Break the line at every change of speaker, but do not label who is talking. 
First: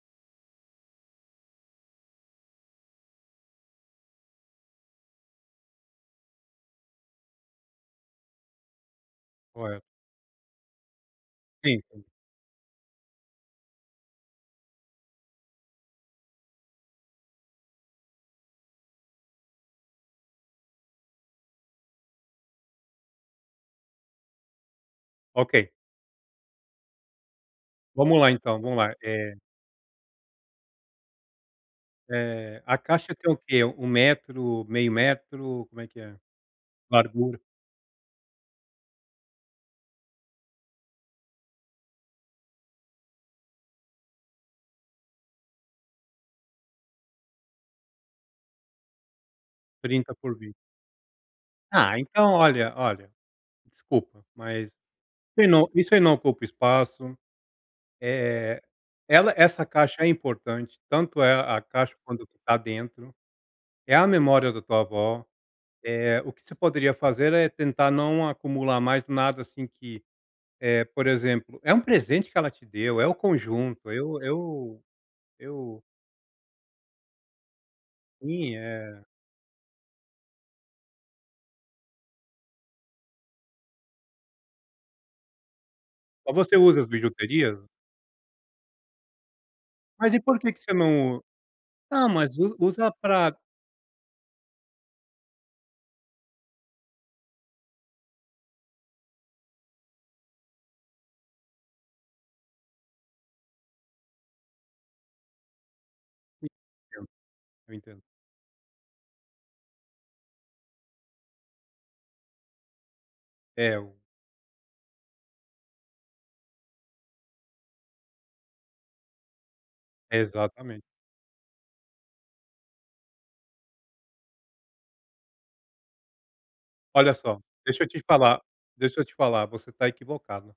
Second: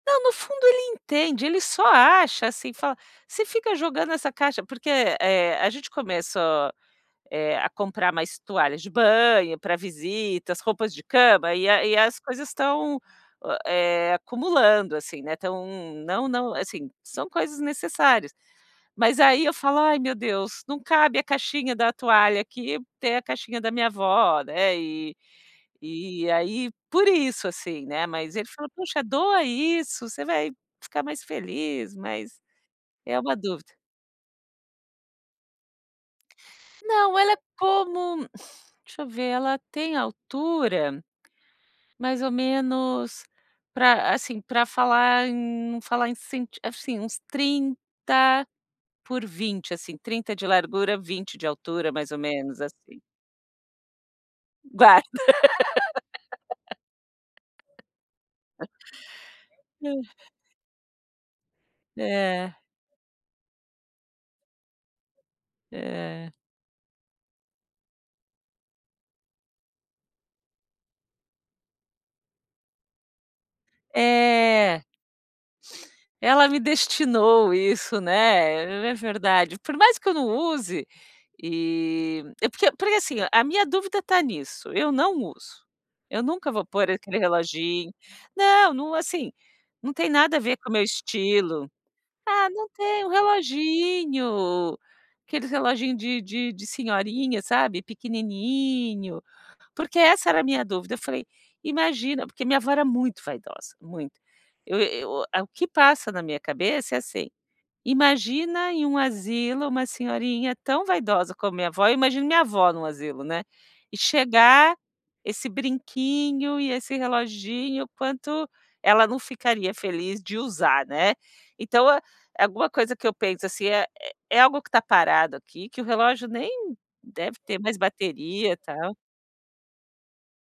Não, no fundo ele entende, ele só acha assim, fala: “Você fica jogando essa caixa”, porque, eh, a gente começa, eh, a comprar mais toalhas de banho pra
Olha.
visitas, roupas de cama, e
Sim.
a e aí as coisas estão, eh, acumulando assim, né, estão não não assim, são coisas necessárias. Mas aí eu falo: “Ai, meu Deus, não cabe a caixinha da toalha aqui tem a caixinha da minha avó, né.”, e
Ok.
e aí por isso, assim, né.
Vamos lá
Mas ele
então,
fala:
vamos lá,
“Puxa,
eh
doa isso, você vai ficar mais feliz”, mas
Eh, a caixa
é
tem
uma
o quê?
dúvida.
1 metro, meio metro, como é?
Não, ela é
Largura.
como, deixa eu ver, ela tem altura, mais ou menos, pra assim, pra falar em num falar em cent assim uns 30 por 20, assim,
30
30
por
de
20.
largura 20 de altura,
Ah
mais ou
então
menos
olha
assim.
olha, desculpa, mas
Guarda.
isso não isso aí não ocupa espaço, eh, ela, essa caixa é importante, tanto é a caixa quanto o que está
É.
dentro, é a memória da tua avó. Eh,
É.
o que você poderia fazer é tentar não acumular mais nada, assim, que, eh, por exemplo, é um presente que ela te deu, é o conjunto, eu eu
É.
eu
Ela me destinou isso,
E,
né, é
é.
verdade. Por mais que eu não use, e é porque porque, assim, a minha dúvida está nisso, eu não uso, eu
Ó,
nunca
você
vou
usa as
pôr aquele
bijuterias?
reloginho, não, não, assim, não tem
Mas e
nada a
por que
ver
que
com o
você
meu
não
estilo.
Ah, mas
Ah,
us
não
usa
tem um
pra
reloginho, aqueles reloginho de de de senhorinha, sabe, pequenininho. Porque essa era a minha dúvida, eu falei: “Imagina”, porque minha avó era muito vaidosa, muito. Eu eu o que passa na minha
Eu
cabeça é
entendo.
assim:
Eu entendo.
“Imagina em um asilo uma senhorinha tão vaidosa como minha avó”, eu imagino minha avó num asilo, né,
É o
e chegar esse brinquinho e esse reloginho, o quanto ela não ficaria feliz de
Exatamente.
usar, né. Então, alguma coisa que eu penso, assim, é é algo que está parado aqui, que o relógio nem
Olha
deve
só,
ter mais
deixa eu te falar
bateria e tal.
deixa eu te falar, você está equivocada.